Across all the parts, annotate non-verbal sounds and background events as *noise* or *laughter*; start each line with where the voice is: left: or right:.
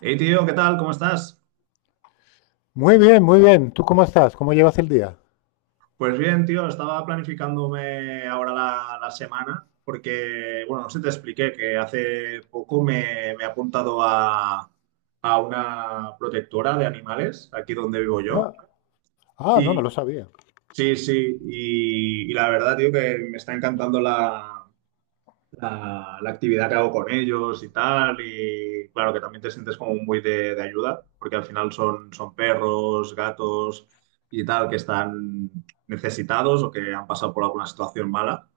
right: Hey tío, ¿qué tal? ¿Cómo estás?
left: Muy bien, muy bien. ¿Tú cómo estás? ¿Cómo llevas el día?
right: Pues bien, tío, estaba planificándome ahora la semana porque, bueno, no sé si te expliqué que hace poco me he apuntado a una protectora de animales, aquí donde vivo yo.
left: Ah, ah, no, no
right: Y
left: lo sabía.
right: sí, sí, y la verdad, tío, que me está encantando la actividad que hago con ellos y tal. Y claro que también te sientes como muy de ayuda, porque al final son, son perros, gatos y tal que están necesitados o que han pasado por alguna situación mala.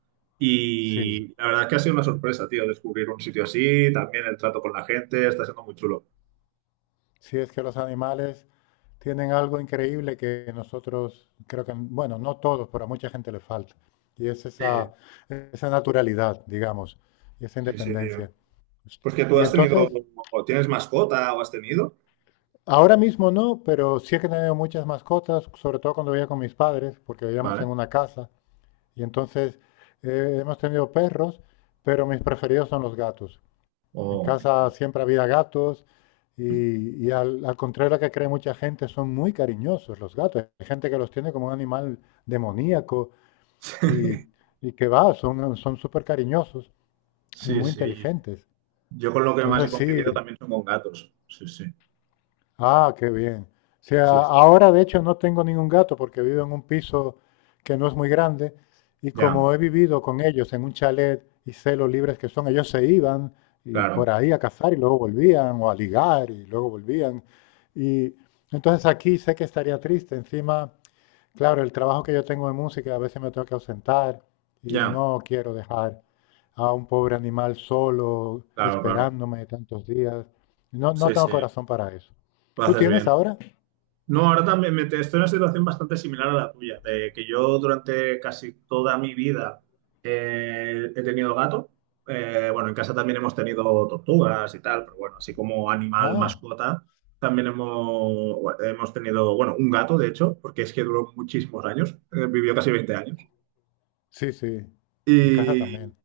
left: Sí,
right: Y la verdad es que ha sido una sorpresa, tío, descubrir un sitio así, también el trato con la gente, está siendo muy chulo.
left: sí, es que los animales tienen algo increíble que nosotros, creo que, bueno, no todos, pero a mucha gente le falta. Y es
right: Sí,
left: esa, esa naturalidad, digamos, y esa
right: sí, sí, tío.
left: independencia.
right: Pues que tú
left: Y
right: has tenido,
left: entonces,
right: o tienes mascota o has tenido,
left: ahora mismo no, pero sí que he tenido muchas mascotas, sobre todo cuando vivía con mis padres, porque vivíamos en
right: ¿vale?
left: una casa. Y entonces hemos tenido perros, pero mis preferidos son los gatos. En
right: O...
left: casa siempre había gatos y al, al contrario de lo que cree mucha gente, son muy cariñosos los gatos. Hay gente que los tiene como un animal demoníaco y,
right: *laughs*
left: y que va, son súper cariñosos y
right: Sí,
left: muy
right: sí.
left: inteligentes.
right: Yo con lo que más he
left: Entonces sí.
right: convivido también son con gatos. Sí, sí.
left: Ah, qué bien. O sea,
right: Sí, sí.
left: ahora de hecho no tengo ningún gato porque vivo en un piso que no es muy grande, y
right: Ya,
left: como he vivido con ellos en un chalet y sé lo libres que son, ellos se iban y
right: claro,
left: por ahí a cazar y luego volvían, o a ligar y luego volvían. Y entonces aquí sé que estaría triste. Encima, claro, el trabajo que yo tengo de música, a veces me tengo que ausentar y
right: ya,
left: no quiero dejar a un pobre animal solo,
right: claro, claro.
left: esperándome tantos días. No, no
right: Sí,
left: tengo
right: sí,
left: corazón para eso.
right: lo
left: ¿Tú
right: haces
left: tienes
right: bien.
left: ahora?
right: No, ahora también estoy en una situación bastante similar a la tuya, de que yo durante casi toda mi vida he tenido gato. Bueno, en casa también hemos tenido tortugas y tal, pero bueno, así como animal
left: Ah,
right: mascota, también hemos tenido, bueno, un gato, de hecho, porque es que duró muchísimos años, vivió casi 20 años.
left: sí, sí, en casa
right: Y,
left: también.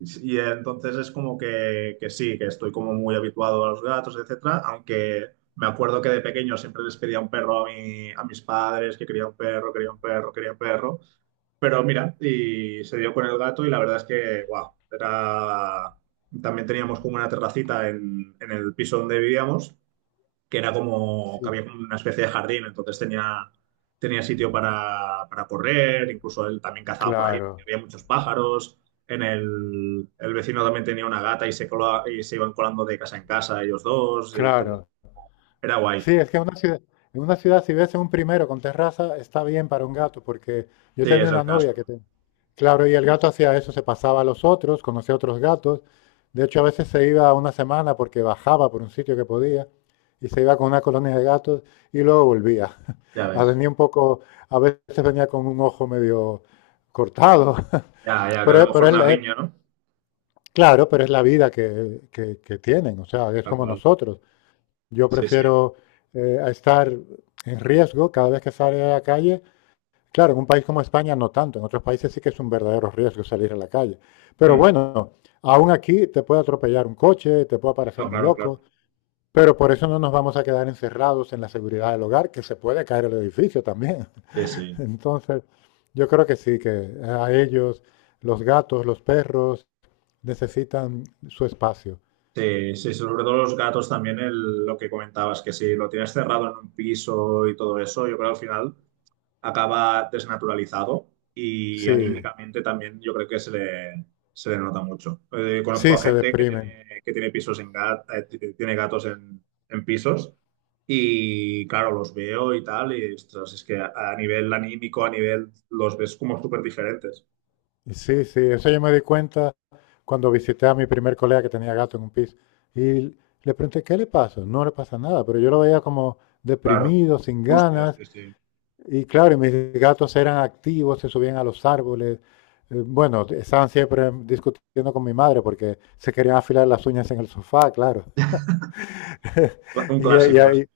right: Y entonces es como que sí, que estoy como muy habituado a los gatos, etcétera, aunque me acuerdo que de pequeño siempre les pedía un perro a a mis padres, que quería un perro, quería un perro, quería un perro, pero mira, y se dio con el gato y la verdad es que, wow, era... También teníamos como una terracita en el piso donde vivíamos, que era como que
left: Sí,
right: había como una especie de jardín, entonces tenía, tenía sitio para correr, incluso él también cazaba por ahí, porque
left: claro,
right: había muchos pájaros. En el vecino también tenía una gata y y se iban colando de casa en casa ellos dos, y entonces
left: claro.
right: era guay.
left: Sí, es que en una ciudad si ves un primero con terraza, está bien para un gato, porque yo
right: Sí,
left: tenía
right: es el
left: una
right: caso,
left: novia que te- Claro, y el gato hacía eso, se pasaba a los otros, conocía a otros gatos. De hecho, a veces se iba una semana porque bajaba por un sitio que podía y se iba con una colonia de gatos y luego volvía. *laughs*
right: ya
left: A
right: ves.
left: venía un poco, a veces venía con un ojo medio cortado.
right: Ya,
left: *laughs*
right: ya, que a lo mejor
left: Pero es,
right: una
left: la- es-
right: riña, ¿no?
left: claro, pero es la vida que tienen, o sea, es
right: Tal
left: como
right: cual.
left: nosotros. Yo
right: Sí, sí.
left: prefiero a estar en riesgo cada vez que sale a la calle. Claro, en un país como España no tanto, en otros países sí que es un verdadero riesgo salir a la calle. Pero
right: Mm.
left: bueno, aún aquí te puede atropellar un coche, te puede aparecer
right: No,
left: un
right: claro,
left: loco,
right: claro.
left: pero por eso no nos vamos a quedar encerrados en la seguridad del hogar, que se puede caer el edificio también.
right: Sí,
left: *laughs*
right: sí.
left: Entonces, yo creo que sí, que a ellos, los gatos, los perros, necesitan su espacio.
right: Sí, sí, sobre todo los gatos también, lo que comentabas, que si lo tienes cerrado en un piso y todo eso, yo creo que al final acaba desnaturalizado y
left: Sí,
right: anímicamente también yo creo que se le nota mucho. Conozco
left: sí
right: a
left: se
right: gente
left: deprimen.
right: que tiene pisos en tiene gatos en pisos y claro, los veo y tal y ostras, es que a nivel anímico, a nivel, los ves como súper diferentes.
left: Sí, sí, eso yo me di cuenta cuando visité a mi primer colega que tenía gato en un piso y le pregunté, ¿qué le pasa? No le pasa nada, pero yo lo veía como
right: Claro,
left: deprimido, sin
right: hostios,
left: ganas.
right: sí, sí.
left: Y claro, y mis gatos eran activos, se subían a los árboles. Bueno, estaban siempre discutiendo con mi madre porque se querían afilar las uñas en el sofá, claro. *laughs*
right: Un
left: Y, y
right: clásico.
left: ahí,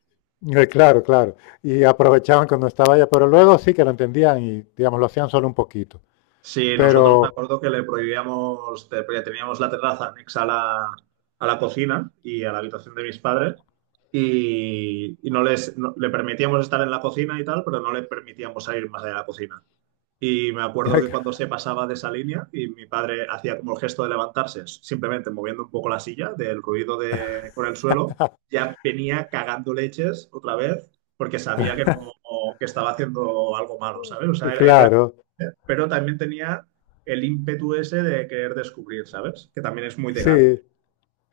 left: claro, claro. Y aprovechaban cuando estaba ella, pero luego sí que lo entendían y, digamos, lo hacían solo un poquito.
right: Sí, nosotros me
left: Pero,
right: acuerdo que le prohibíamos, porque teníamos la terraza anexa a a la cocina y a la habitación de mis padres y no les no- le permitíamos estar en la cocina y tal, pero no le permitíamos salir más allá de la cocina. Y me acuerdo que cuando
left: *laughs*
right: se pasaba de esa línea y mi padre hacía como el gesto de levantarse, simplemente moviendo un poco la silla del ruido de, con el suelo, ya venía cagando leches otra vez porque sabía que no, que estaba haciendo algo malo, ¿sabes? O sea, él
left: claro.
right: pero también tenía el ímpetu ese de querer descubrir, ¿sabes? Que también es muy de gato.
left: Sí,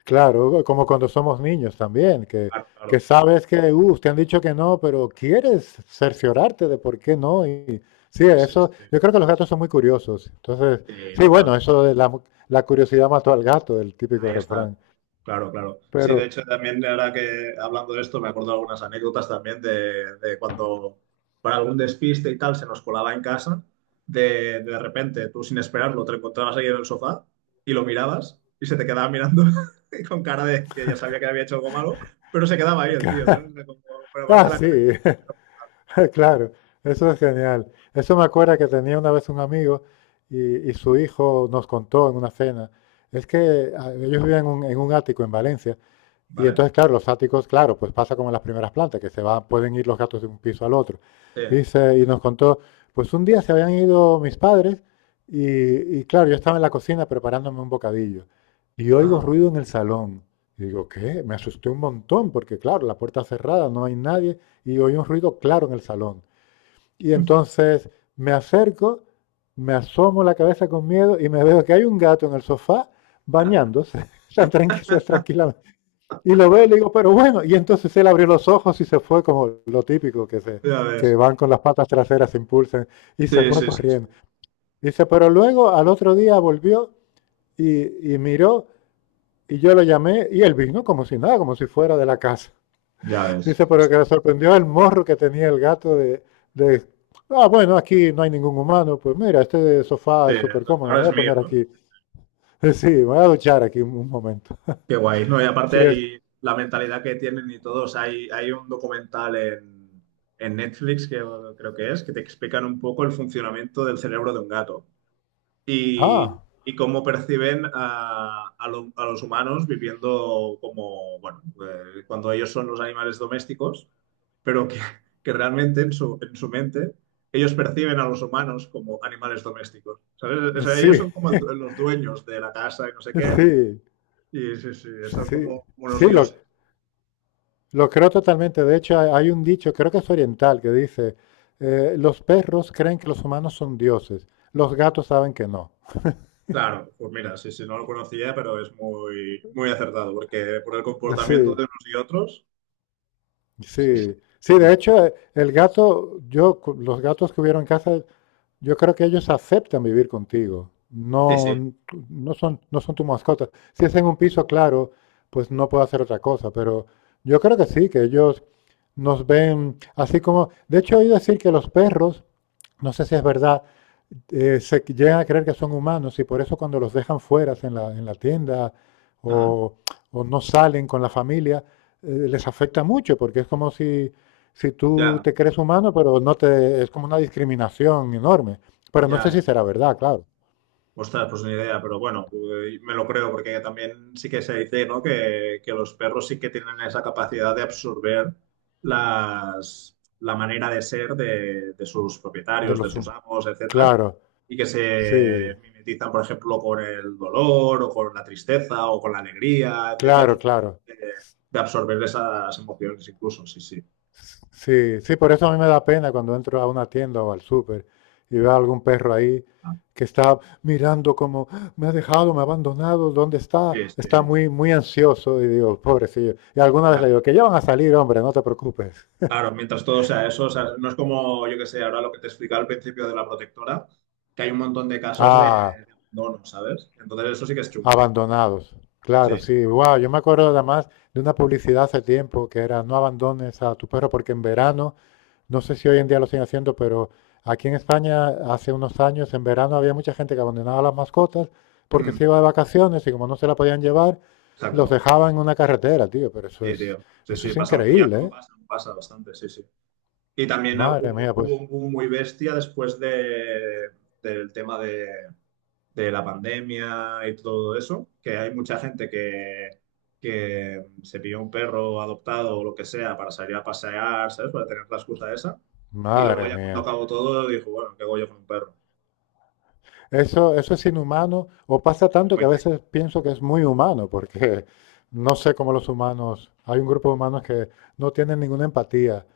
left: claro, como cuando somos niños también,
right: Claro,
left: que
right: claro.
left: sabes que te han dicho que no, pero quieres cerciorarte de por qué no. Y sí,
right: Sí,
left: eso,
right: sí.
left: yo creo que los gatos son muy curiosos. Entonces,
right: Sí,
left: sí, bueno,
right: total.
left: eso de la, la curiosidad mató al gato, el típico
right: Ahí está.
left: refrán.
right: Claro, claro. Sí, de
left: Pero,
right: hecho, también ahora que hablando de esto, me acuerdo de algunas anécdotas también de cuando para algún despiste y tal se nos colaba en casa, de repente tú sin esperarlo te encontrabas ahí en el sofá y lo mirabas y se te quedaba mirando *laughs* y con cara de que ya sabía que había hecho algo malo, pero se quedaba ahí el tío, ¿sabes? Como, pero
left: *laughs*
right: aparte
left: ah,
right: la cara,
left: sí, *laughs* claro, eso es genial. Eso me acuerda que tenía una vez un amigo y su hijo nos contó en una cena. Es que ellos vivían en un ático en Valencia. Y
right: ¿vale?
left: entonces, claro, los áticos, claro, pues pasa como en las primeras plantas, que se van, pueden ir los gatos de un piso al otro.
right: Sí,
left: Y, se y nos contó, pues un día se habían ido mis padres y claro, yo estaba en la cocina preparándome un bocadillo y oigo
right: ajá.
left: ruido en el salón. Y digo, ¿qué? Me asusté un montón porque claro, la puerta cerrada, no hay nadie y oí un ruido claro en el salón. Y entonces me acerco, me asomo la cabeza con miedo y me veo que hay un gato en el sofá bañándose, *laughs* tan tranquilo, tranquila, y lo ve y le digo, pero bueno, y entonces él abrió los ojos y se fue como lo típico, que, se,
right: Ya
left: que
right: ves.
left: van con las patas traseras, se impulsan, y se
right: Sí,
left: fue
right: sí, sí, sí.
left: corriendo. Dice, pero luego al otro día volvió y miró, y yo lo llamé, y él vino como si nada, como si fuera de la casa.
right: Ya
left: *laughs*
right: ves.
left: Dice,
right: Sí,
left: pero
right: sí.
left: que le sorprendió el morro que tenía el gato de bueno, aquí no hay ningún humano, pues mira, este sofá
right: Sí,
left: es súper
right: es-
left: cómodo, me
right: ahora
left: voy
right: es
left: a
right: mío,
left: poner
right: ¿no?
left: aquí, *laughs* sí, me voy a duchar aquí un momento.
right: Qué guay. No, y aparte
left: Sí, es,
right: hay la mentalidad que tienen y todos. Hay un documental en Netflix, que creo que es, que te explican un poco el funcionamiento del cerebro de un gato. Y,
left: ah,
right: y cómo perciben a a los humanos viviendo como, bueno, cuando ellos son los animales domésticos, pero que realmente en en su mente ellos perciben a los humanos como animales domésticos, ¿sabes? O sea, ellos
left: sí,
right: son como el los dueños de la casa y no sé
left: *laughs*
right: qué,
left: sí.
right: y sí, sí, son
left: Sí,
right: como unos
left: sí,
right: dioses.
left: lo creo totalmente. De hecho, hay un dicho, creo que es oriental, que dice, los perros creen que los humanos son dioses, los gatos saben que no.
right: Claro, pues mira, sí, sí, no lo conocía, pero es muy, muy acertado, porque por el comportamiento
left: Sí,
right: de unos y otros, sí, sí,
left: sí. Sí, de
right: mucho.
left: hecho, el gato, yo, cu- los gatos que hubieron en casa, yo creo que ellos aceptan vivir contigo.
right: Sí,
left: No,
right: sí,
left: no son, no son tu mascota. Si es en un piso, claro, pues no puedo hacer otra cosa. Pero yo creo que sí, que ellos nos ven así como... De hecho, oí decir que los perros, no sé si es verdad, se llegan a creer que son humanos y por eso cuando los dejan fuera en la tienda
right: ajá,
left: o, o no salen con la familia, les afecta mucho porque es como si si tú
right: ya.
left: te crees humano, pero no te, es como una discriminación enorme. Pero no
right: Ya,
left: sé
right: ya,
left: si
right: ya.
left: será verdad, claro,
right: Ostras, pues ni idea, pero bueno, me lo creo porque también sí que se dice, ¿no? Que los perros sí que tienen esa capacidad de absorber la manera de ser de sus
left: de
right: propietarios, de
left: los
right: sus
left: hum-
right: amos, etcétera,
left: Claro,
right: y que
left: sí,
right: se mimetizan, por ejemplo, con el dolor o con la tristeza o con la alegría, etcétera, que son
left: claro, claro.
right: capaces de absorber esas emociones incluso, sí, sí.
left: Sí, sí, por eso a mí me da pena cuando entro a una tienda o al súper y veo a algún perro ahí
right: Ah,
left: que está mirando como, "Ah, me ha dejado, me ha abandonado, ¿dónde
right: sí,
left: está?" Está
right: este,
left: muy, muy ansioso y digo, pobrecillo. Y alguna vez le
right: ya.
left: digo, que ya van a salir, hombre, no te preocupes.
right: Claro, mientras todo sea eso, o sea, no es como, yo que sé, ahora lo que te explicaba al principio de la protectora, que hay un montón de casos
left: Ah,
right: de abandono, ¿sabes? Entonces eso sí que es chungo.
left: abandonados. Claro,
right: Sí,
left: sí, wow, yo me acuerdo además de una publicidad hace tiempo que era no abandones a tu perro porque en verano, no sé si hoy en día lo siguen haciendo, pero aquí en España hace unos años en verano había mucha gente que abandonaba a las mascotas porque
right: mm,
left: se iba de vacaciones y como no se la podían llevar, los
right: exacto.
left: dejaban en una carretera, tío, pero
right: Sí, tío. Sí,
left: eso
right: sí,
left: es
right: pasa, y
left: increíble, ¿eh?
right: aún pasa bastante, sí, sí. Y también
left: Madre mía,
right: hubo, hubo
left: pues,
right: un boom muy bestia después de, del tema de la pandemia y todo eso, que hay mucha gente que se pilló un perro adoptado o lo que sea para salir a pasear, ¿sabes? Para tener la excusa esa. Y luego
left: madre
right: ya cuando
left: mía.
right: acabó todo, dijo, bueno, ¿qué hago yo con un perro?
left: Eso es inhumano, o pasa
right: Es
left: tanto que
right: muy
left: a
right: triste.
left: veces pienso que es muy humano, porque no sé cómo los humanos, hay un grupo de humanos que no tienen ninguna empatía.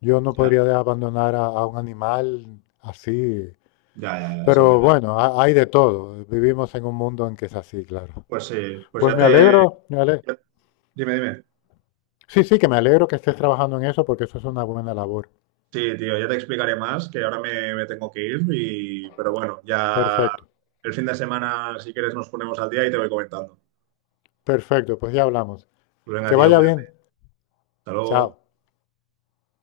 left: Yo no
right: Ya,
left: podría de- abandonar a un animal así,
right: ya, ya, ya, es
left: pero
right: horrible.
left: bueno, ha- hay de todo. Vivimos en un mundo en que es así, claro.
right: Pues sí, pues
left: Pues
right: ya
left: me
right: te...
left: alegro, me ale-
right: ya- Dime, dime.
left: Sí, sí, que me alegro que estés trabajando en eso porque eso es una buena labor.
right: Sí, tío, ya te explicaré más, que ahora me, me tengo que ir, y... pero bueno, ya
left: Perfecto,
right: el fin de semana, si quieres, nos ponemos al día y te voy comentando.
left: perfecto, pues ya hablamos.
right: Pues venga,
left: Que
right: tío,
left: vaya
right: cuídate.
left: bien.
right: Hasta
left: Chao.
right: luego.